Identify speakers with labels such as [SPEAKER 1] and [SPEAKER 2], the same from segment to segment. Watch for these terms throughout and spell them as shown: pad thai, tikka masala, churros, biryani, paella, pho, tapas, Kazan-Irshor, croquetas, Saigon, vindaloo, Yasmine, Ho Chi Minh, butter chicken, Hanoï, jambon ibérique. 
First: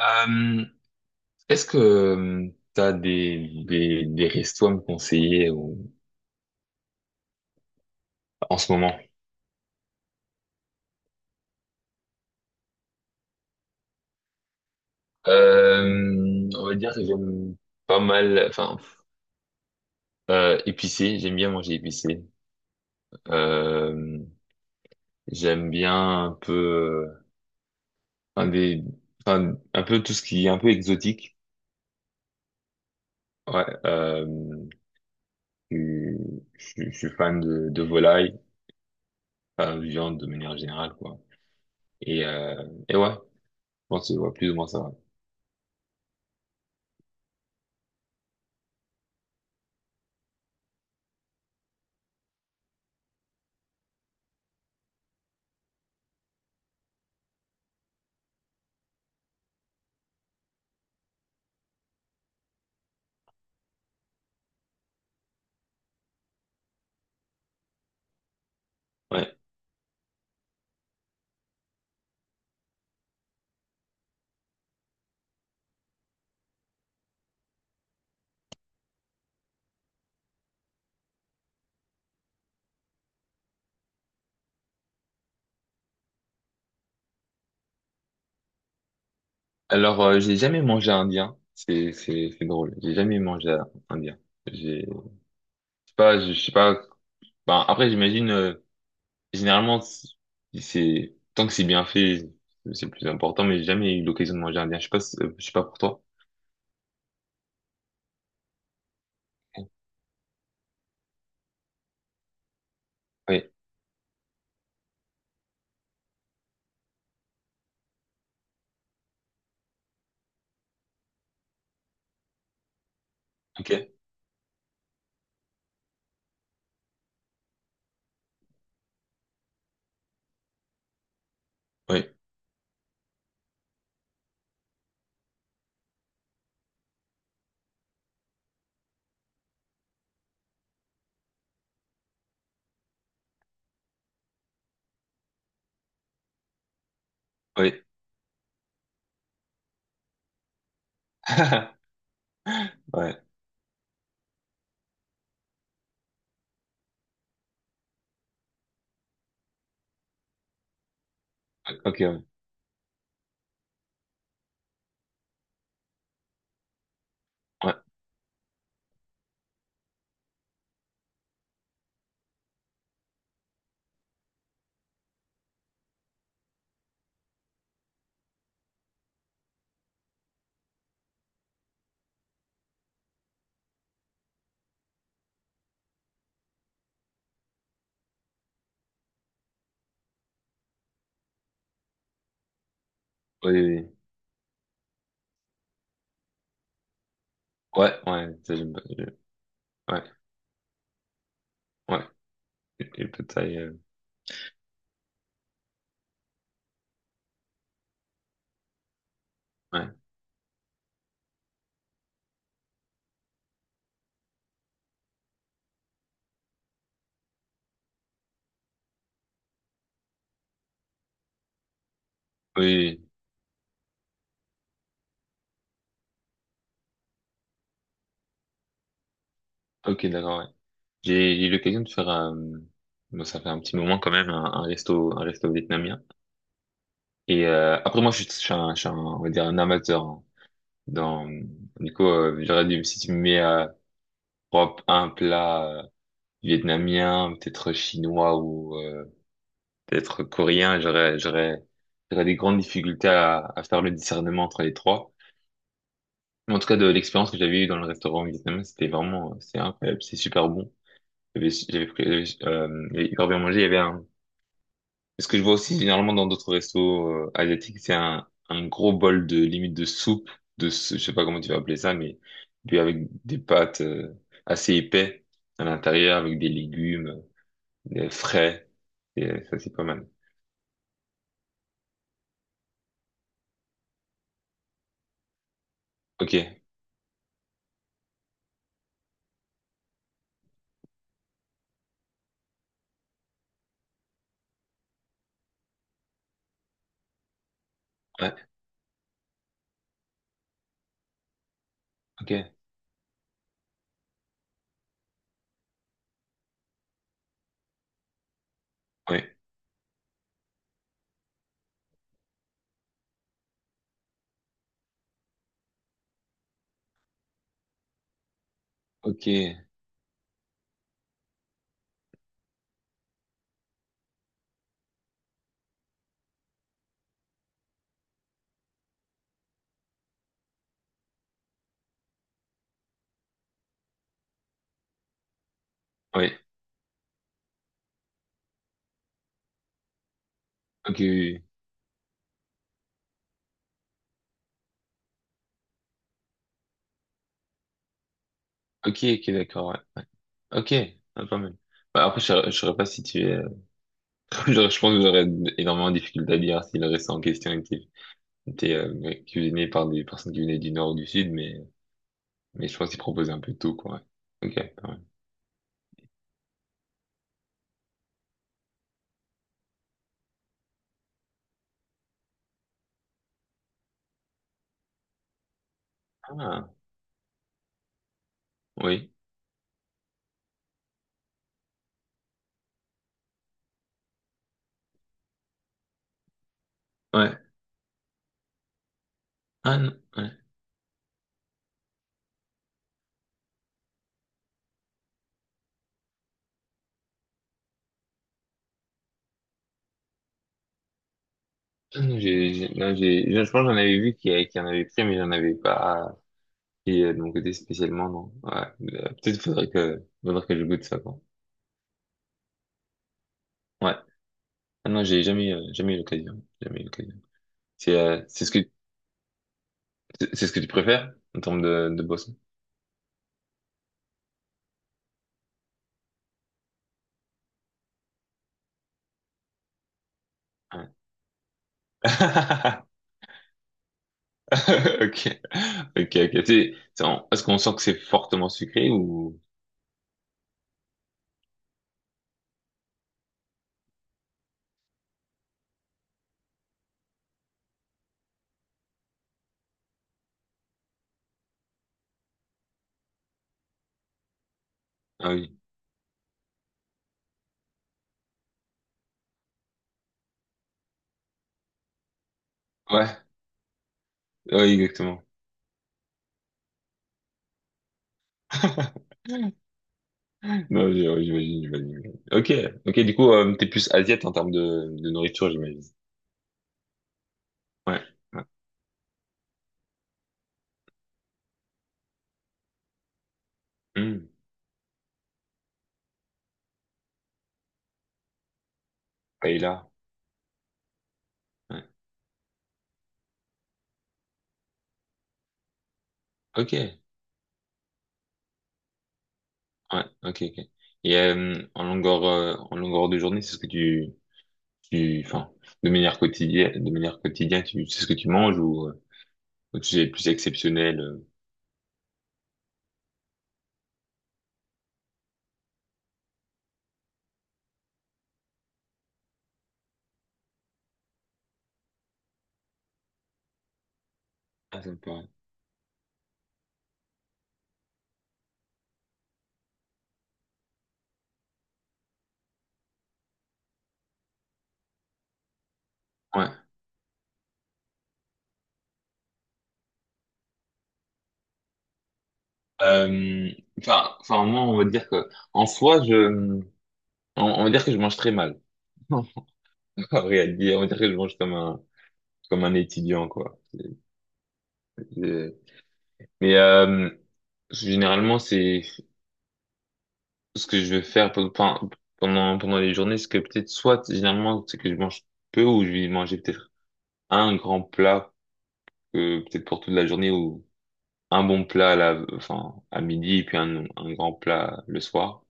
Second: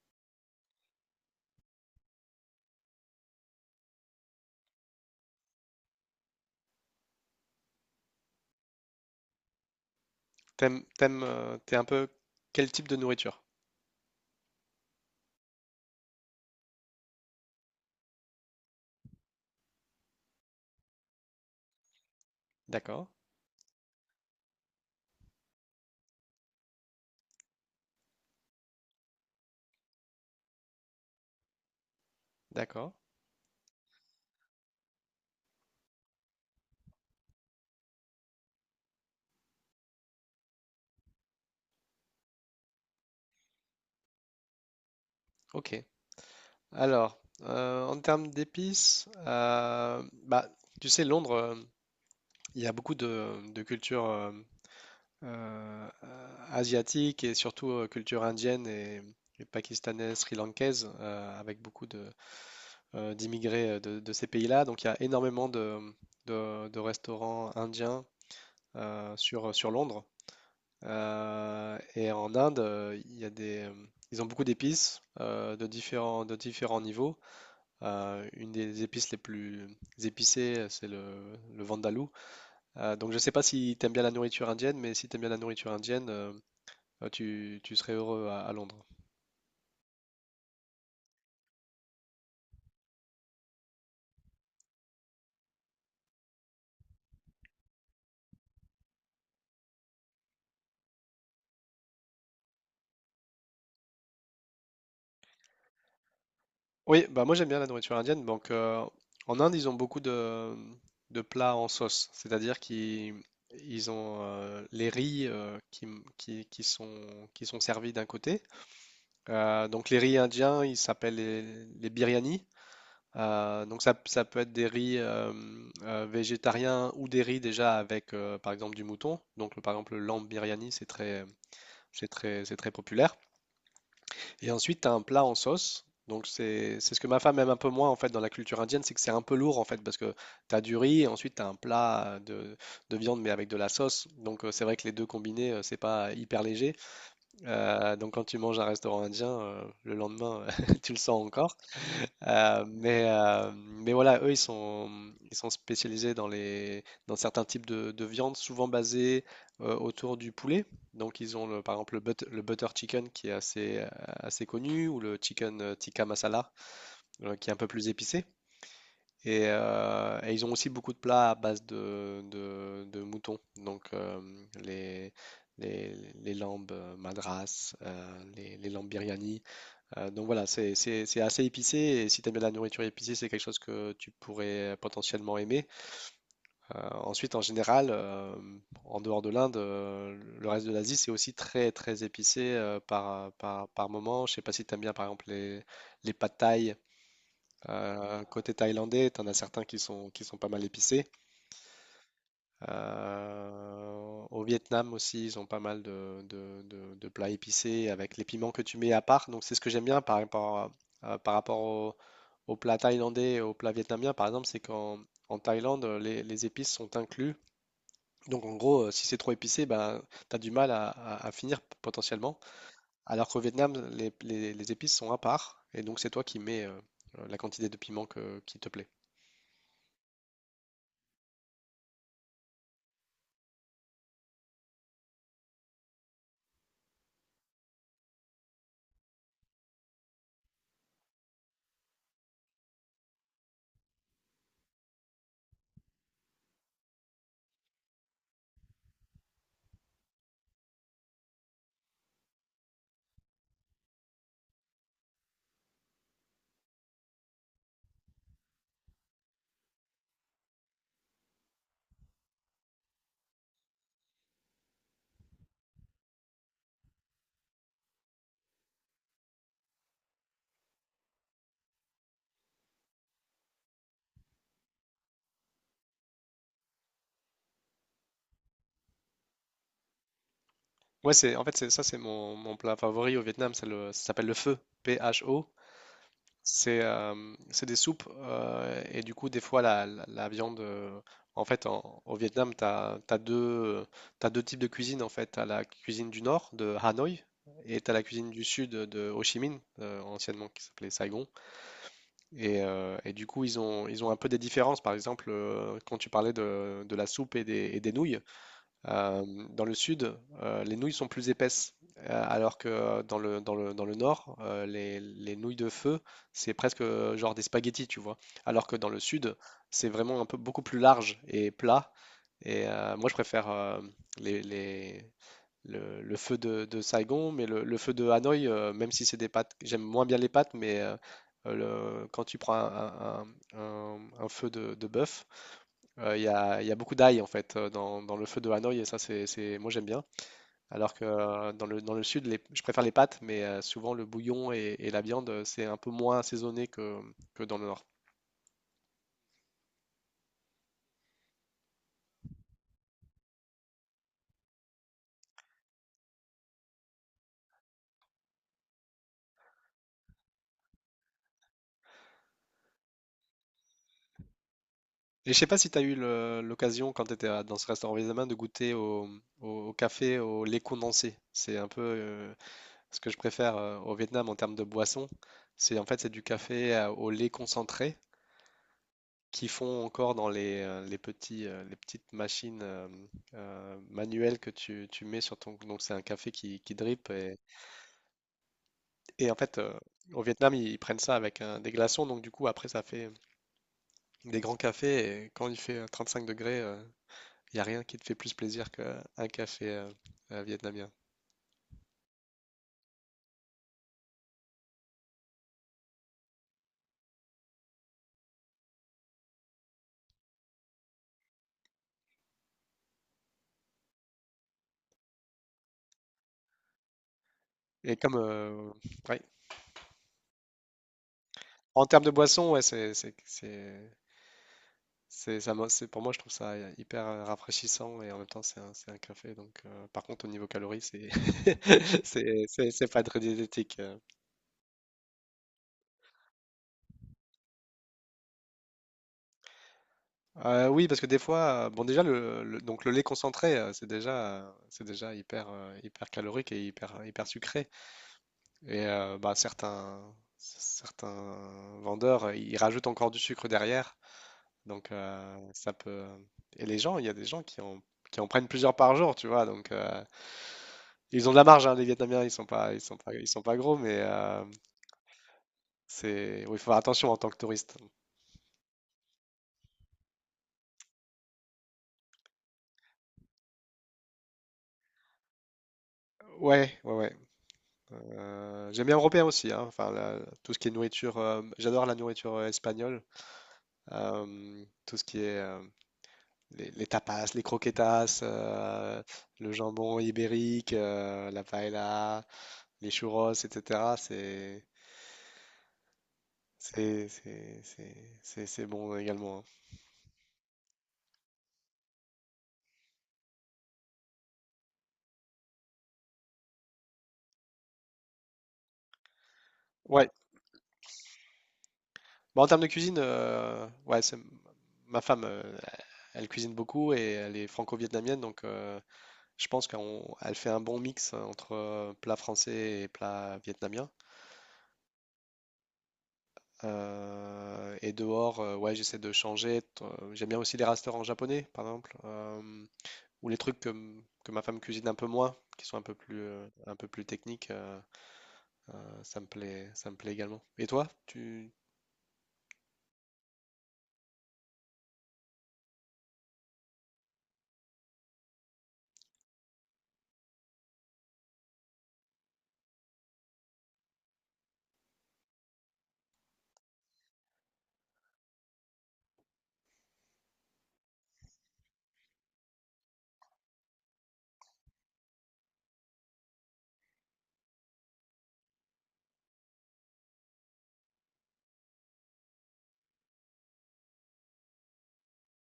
[SPEAKER 1] Euh, Est-ce que tu as des restos à me conseiller en ce moment?
[SPEAKER 2] T'es un peu quel type de nourriture?
[SPEAKER 1] On va dire que j'aime pas mal, épicé, j'aime bien manger épicé.
[SPEAKER 2] D'accord,
[SPEAKER 1] Euh, J'aime bien un peu, enfin, des, enfin, un peu tout ce qui est un peu exotique.
[SPEAKER 2] d'accord,
[SPEAKER 1] Ouais, je, je suis fan de volaille, enfin, de viande de manière générale, quoi. Et ouais. On c'est voit plus ou moins ça va.
[SPEAKER 2] ok. Alors, en termes d'épices, bah, tu sais, Londres, il y a beaucoup de culture asiatique et surtout culture indienne et pakistanaise, sri-lankaise, avec beaucoup d'immigrés euh, de ces pays-là. Donc, il y a énormément de restaurants indiens euh,
[SPEAKER 1] Ouais.
[SPEAKER 2] sur, sur Londres. Et en Inde, il y a des, ils ont beaucoup d'épices euh, de différents niveaux. Une des épices les plus épicées, c'est le vindaloo. Donc je ne sais pas si tu aimes bien la nourriture indienne, mais si tu aimes bien la nourriture indienne, tu serais heureux à Londres.
[SPEAKER 1] Alors, j'ai jamais mangé indien. C'est drôle. J'ai jamais mangé indien. Je sais pas, je sais pas. Ben, après, j'imagine, généralement, c'est- tant que c'est bien fait, c'est le plus important, mais j'ai jamais eu l'occasion de manger indien. Je sais pas, je sais pas pour toi.
[SPEAKER 2] Oui, bah moi j'aime bien la nourriture indienne. Donc en Inde, ils ont beaucoup de plats en sauce, c'est-à-dire qu'ils
[SPEAKER 1] Oui.
[SPEAKER 2] ils ont les riz qui sont, qui sont servis d'un côté. Donc les riz indiens, ils s'appellent les biryani.
[SPEAKER 1] Ok.
[SPEAKER 2] Donc ça, ça peut être des riz végétariens ou des riz déjà avec par exemple du mouton. Donc par exemple le lamb biryani,
[SPEAKER 1] Oui.
[SPEAKER 2] c'est très populaire. Et ensuite, tu as un plat en sauce. Donc c'est ce que ma femme aime un peu moins en fait dans la culture indienne, c'est que c'est un peu lourd en fait parce que tu as du riz et ensuite tu as un plat de viande mais avec de la sauce. Donc c'est vrai que les deux combinés, c'est pas hyper léger.
[SPEAKER 1] Oui.
[SPEAKER 2] Donc quand tu manges à un restaurant indien, le lendemain, tu le sens encore.
[SPEAKER 1] Ouais.
[SPEAKER 2] Mais voilà, eux, ils sont spécialisés dans les, dans certains types de viande, souvent basés autour du poulet. Donc ils ont par exemple
[SPEAKER 1] Ok. Ouais.
[SPEAKER 2] le butter chicken qui est assez, assez connu, ou le chicken tikka masala, qui est un peu
[SPEAKER 1] Ouais.
[SPEAKER 2] plus épicé. Et ils ont aussi beaucoup de plats à base de moutons, donc les, les lambes madras, les lambes biryani. Donc voilà, c'est assez épicé et si tu aimes bien la nourriture épicée, c'est quelque chose que tu pourrais potentiellement aimer. Ensuite, en général, en dehors de l'Inde, le reste de l'Asie, c'est aussi très très épicé
[SPEAKER 1] Oui, oui,
[SPEAKER 2] par
[SPEAKER 1] oui.
[SPEAKER 2] moment. Je sais pas si tu aimes bien par exemple les pad thai
[SPEAKER 1] Ouais. Ouais.
[SPEAKER 2] côté
[SPEAKER 1] Ça, j'aime pas. Je-
[SPEAKER 2] thaïlandais, t'en as certains
[SPEAKER 1] Ouais.
[SPEAKER 2] qui sont pas mal épicés.
[SPEAKER 1] Ouais. Les Pad Thai,
[SPEAKER 2] Au Vietnam aussi, ils ont pas mal de plats épicés avec les piments que tu mets à part. Donc c'est ce que j'aime
[SPEAKER 1] ouais.
[SPEAKER 2] bien par rapport, par rapport au plat thaïlandais et au plat vietnamien, par exemple, c'est qu'en en Thaïlande, les épices sont inclus. Donc en gros, si c'est trop épicé, ben, tu as du mal à finir potentiellement.
[SPEAKER 1] Oui, oui.
[SPEAKER 2] Alors qu'au Vietnam, les épices sont à part. Et donc c'est toi qui mets la quantité de piment qui te plaît.
[SPEAKER 1] Oui, ok, d'accord, ouais. J'ai eu l'occasion de faire, bon, ça fait un petit moment quand même, un resto vietnamien. Et après, je suis un, je suis on va dire un amateur, hein. Dans, du coup, j'aurais dit, si tu me mets à propre un plat vietnamien, peut-être chinois ou peut-être coréen, j'aurais des grandes difficultés à faire le discernement entre les trois. Mais en tout cas, de l'expérience que j'avais eue dans le restaurant vietnamien, c'était vraiment, c'est incroyable, c'est super bon. J'avais pris, j'avais hyper bien mangé. Il y avait un, ce que je vois aussi généralement dans d'autres restos asiatiques, c'est un gros bol de limite de soupe, ce- je sais pas comment tu vas appeler ça, mais puis avec des pâtes assez épais à l'intérieur, avec des légumes, des frais. Et ça, c'est pas mal.
[SPEAKER 2] Ouais, c'est en fait c'est ça, c'est mon, mon plat favori au Vietnam, c'est le ça s'appelle le pho, P-H-O.
[SPEAKER 1] Ok.
[SPEAKER 2] C'est euh, c'est des soupes et du coup des fois la viande en fait au Vietnam t'as deux types de cuisine en fait, t'as la cuisine du nord de Hanoï et t'as la cuisine du
[SPEAKER 1] Ouais.
[SPEAKER 2] sud de Ho Chi Minh anciennement qui s'appelait Saigon
[SPEAKER 1] Ok.
[SPEAKER 2] et du coup ils ont un peu des différences par exemple quand tu parlais de la soupe et des nouilles euh,
[SPEAKER 1] Ouais.
[SPEAKER 2] dans le sud, les nouilles sont plus épaisses, alors que dans dans le nord, les nouilles de feu, c'est presque genre des spaghettis, tu vois. Alors que dans le
[SPEAKER 1] Ok.
[SPEAKER 2] sud, c'est vraiment un peu beaucoup plus large et plat. Et moi, je préfère les, les- le feu de Saigon, mais le feu de Hanoï, même si c'est des pâtes, j'aime moins bien les pâtes, mais quand tu prends un feu de bœuf,
[SPEAKER 1] Ouais.
[SPEAKER 2] il y a beaucoup d'ail en fait dans, dans le feu de Hanoï et ça moi j'aime bien. Alors
[SPEAKER 1] Ok.
[SPEAKER 2] que
[SPEAKER 1] Oui, oui.
[SPEAKER 2] dans dans le sud je préfère les pâtes mais souvent le bouillon et la viande c'est un peu moins assaisonné que dans le nord.
[SPEAKER 1] Oui. Ok. Ok. D'accord. Ouais. Ok. Ah, pas mal. Bah, après, je saurais pas si tu es, je, pense que j'aurais énormément de difficultés à dire s'il le reste en question était C'était ouais, cuisiné par des personnes qui venaient du nord ou du sud, mais je pense qu'ils proposaient un peu de tout, quoi. Ouais. Ok, quand même.
[SPEAKER 2] Et je sais pas si tu as eu l'occasion quand tu étais dans ce restaurant vietnamien de goûter au, au café au lait condensé. C'est un peu ce que je préfère au Vietnam en termes de boisson. C'est en fait c'est du
[SPEAKER 1] Ah,
[SPEAKER 2] café au lait concentré
[SPEAKER 1] oui.
[SPEAKER 2] qui font encore dans les petits, les petites machines manuelles que tu mets sur ton... Donc c'est un café qui drip.
[SPEAKER 1] Ouais.
[SPEAKER 2] Et en fait,
[SPEAKER 1] Ah non.
[SPEAKER 2] au
[SPEAKER 1] Ouais.
[SPEAKER 2] Vietnam, ils prennent ça avec des glaçons. Donc du coup, après, ça fait des grands cafés. Et quand il fait 35 degrés, il n'y a rien qui te fait plus plaisir qu'un café vietnamien.
[SPEAKER 1] Ah non, non, j'ai, je pense que j'en avais vu qui en avait pris, mais j'en avais pas pris de mon côté spécialement, non. Ouais. Peut-être faudrait que je goûte ça, quoi. Ouais. Ah non, j'ai jamais, jamais eu l'occasion. Jamais eu l'occasion.
[SPEAKER 2] Et
[SPEAKER 1] C'est,
[SPEAKER 2] comme...
[SPEAKER 1] euh, c'est ce que,
[SPEAKER 2] ouais.
[SPEAKER 1] c'est ce que tu préfères en termes
[SPEAKER 2] En termes
[SPEAKER 1] de
[SPEAKER 2] de
[SPEAKER 1] boisson?
[SPEAKER 2] boisson, ouais, c'est, pour moi, je trouve ça hyper rafraîchissant et en même temps, c'est un café. Donc, par contre, au niveau calories,
[SPEAKER 1] Ouais.
[SPEAKER 2] c'est... C'est pas très diététique. Euh,
[SPEAKER 1] Ok. Ok, ok. Est-ce qu'on sent que c'est fortement sucré ou...
[SPEAKER 2] Oui, parce que des fois, bon déjà donc le lait concentré, c'est déjà hyper hyper calorique et hyper hyper sucré. Et bah certains vendeurs, ils rajoutent encore du sucre derrière. Donc
[SPEAKER 1] Ah oui.
[SPEAKER 2] ça peut... et les gens, il y a des gens qui en prennent plusieurs par jour, tu vois. Donc ils ont de la marge, hein, les Vietnamiens,
[SPEAKER 1] Ouais,
[SPEAKER 2] ils sont pas gros, mais
[SPEAKER 1] ouais, exactement.
[SPEAKER 2] c'est oui, il faut faire attention en tant que touriste.
[SPEAKER 1] Non, ouais, j'imagine, j'imagine. Ok, ok. Du coup, t'es plus asiate en termes de nourriture, j'imagine.
[SPEAKER 2] Ouais, ouais, ouais.
[SPEAKER 1] Ouais, ouais.
[SPEAKER 2] J'aime bien européen aussi, hein. Enfin, tout ce qui est nourriture, j'adore la nourriture espagnole.
[SPEAKER 1] Hmm.
[SPEAKER 2] Tout ce qui est les tapas, les croquetas, le
[SPEAKER 1] Paella.
[SPEAKER 2] jambon ibérique, la
[SPEAKER 1] Ouais.
[SPEAKER 2] paella, les churros, etc.
[SPEAKER 1] Ok. Ouais.
[SPEAKER 2] C'est bon également, hein.
[SPEAKER 1] Ok, ok. Et en longueur de journée, c'est ce que enfin, de manière quotidienne, c'est ce que tu manges ou tu es
[SPEAKER 2] Ouais.
[SPEAKER 1] plus exceptionnel.
[SPEAKER 2] Bah, en termes de cuisine, ouais, c'est... ma femme, elle cuisine beaucoup et elle est franco-vietnamienne, donc je pense qu'elle fait un bon mix hein, entre plat français et plat vietnamien.
[SPEAKER 1] Ah, ça me paraît.
[SPEAKER 2] Et dehors, ouais, j'essaie de changer. J'aime bien aussi les restaurants japonais, par exemple, ou les trucs que, que ma femme cuisine un peu moins, qui sont un peu plus techniques. Euh, ça me plaît également. Et toi, tu...
[SPEAKER 1] Euh, enfin, moi, on va dire que, en soi, on va dire que je mange très mal. En réalité, on va dire que je mange comme un étudiant, quoi. C'est- Mais généralement, c'est ce que je vais faire pendant les journées, c'est que peut-être soit, généralement, c'est que je mange peu ou je vais manger peut-être un grand plat, peut-être pour toute la journée ou un bon plat à la, enfin, à midi et puis un grand plat le soir.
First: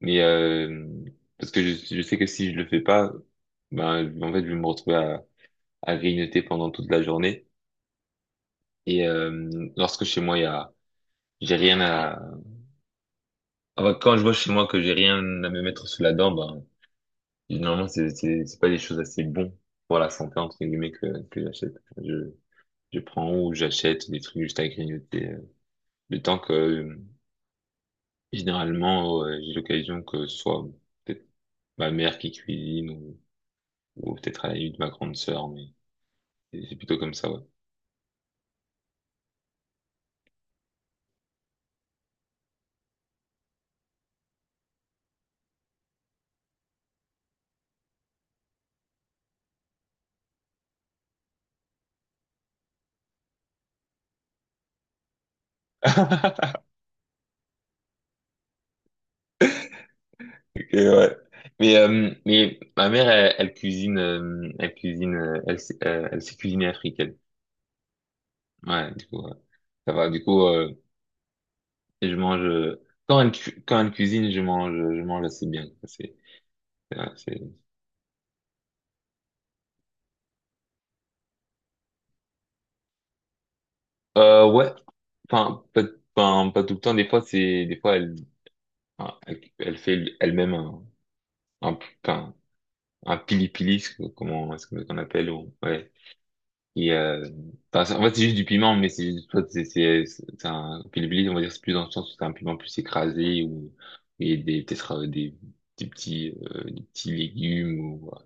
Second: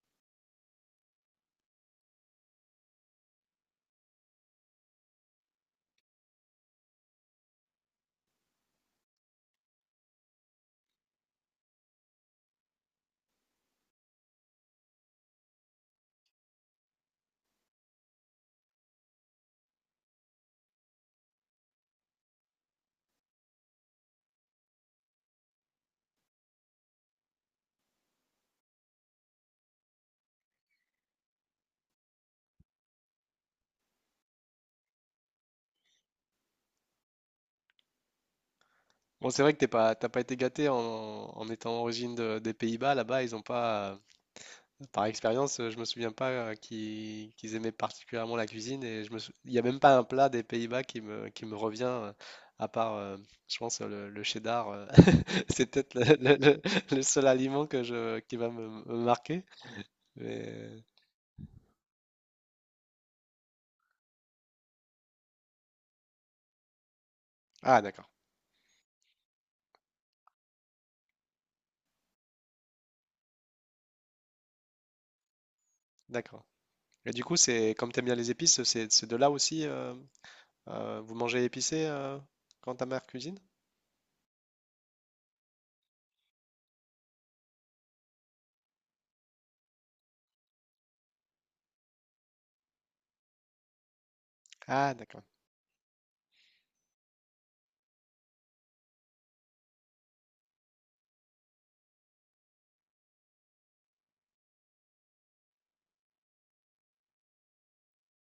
[SPEAKER 1] Mais parce que je sais que si je le fais pas, ben en fait je vais me retrouver à grignoter pendant toute la journée. Et lorsque chez moi il y a, j'ai rien à. Enfin, quand je vois chez moi que j'ai rien à me mettre sous la dent, ben normalement c'est c'est pas des choses assez bon pour la santé entre guillemets que j'achète. Je je prends ou j'achète des trucs juste à grignoter. Le temps que généralement j'ai l'occasion que ce soit peut-être ma mère qui cuisine ou peut-être à la limite ma grande sœur, mais c'est plutôt comme ça, ouais.
[SPEAKER 2] Bon, c'est vrai que t'as pas été gâté en, en étant origine des Pays-Bas. Là-bas, ils ont pas... Par expérience, je me souviens pas qu'ils aimaient particulièrement la cuisine et je me il n'y a même pas un plat des Pays-Bas qui me revient à part, je pense, le cheddar. Euh, c'est peut-être le seul aliment que je, qui va me, me marquer,
[SPEAKER 1] Ok,
[SPEAKER 2] mais...
[SPEAKER 1] ouais. Mais ma mère, elle cuisine, elle cuisine, elle sait cuisiner africaine.
[SPEAKER 2] Ah, d'accord,
[SPEAKER 1] Ouais, du coup, ouais, ça va. Du coup, je mange, quand quand elle cuisine, je mange assez bien.
[SPEAKER 2] d'accord. Et
[SPEAKER 1] C'est,
[SPEAKER 2] du coup,
[SPEAKER 1] c'est-
[SPEAKER 2] c'est comme t'aimes bien les épices, c'est de là aussi, vous mangez épicé quand ta mère cuisine?
[SPEAKER 1] ouais. Enfin, pas, enfin, pas tout le temps. Des fois, des fois, enfin, elle fait elle-même un, un, enfin, un pili-pili, comment
[SPEAKER 2] Ah,
[SPEAKER 1] qu'on
[SPEAKER 2] d'accord.
[SPEAKER 1] appelle, ou, ouais. Et c'est- en fait, c'est juste du piment, mais c'est juste, soit c'est c'est un pili pili, on va dire, c'est plus dans le sens où c'est un piment plus écrasé ou et des peut-être des petits légumes ou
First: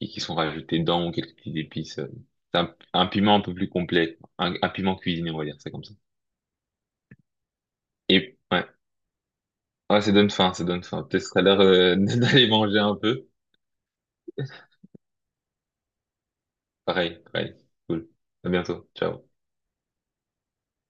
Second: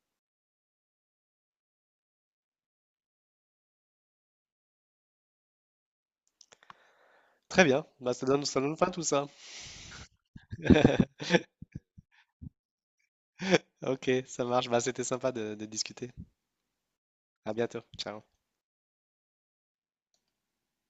[SPEAKER 1] et qui sont rajoutés dedans ou quelques petites épices. C'est un piment un peu plus complet, un piment cuisiné, on va dire, c'est comme ça.
[SPEAKER 2] Très bien, bah,
[SPEAKER 1] Et
[SPEAKER 2] ça
[SPEAKER 1] ouais,
[SPEAKER 2] donne faim tout ça.
[SPEAKER 1] ouais, ça donne faim, ça donne faim. Peut-être que ça a l'air d'aller manger un peu.
[SPEAKER 2] Ok, ça marche, bah, c'était sympa de discuter.
[SPEAKER 1] Pareil,
[SPEAKER 2] À
[SPEAKER 1] pareil.
[SPEAKER 2] bientôt.
[SPEAKER 1] Cool.
[SPEAKER 2] Ciao.
[SPEAKER 1] À bientôt. Ciao.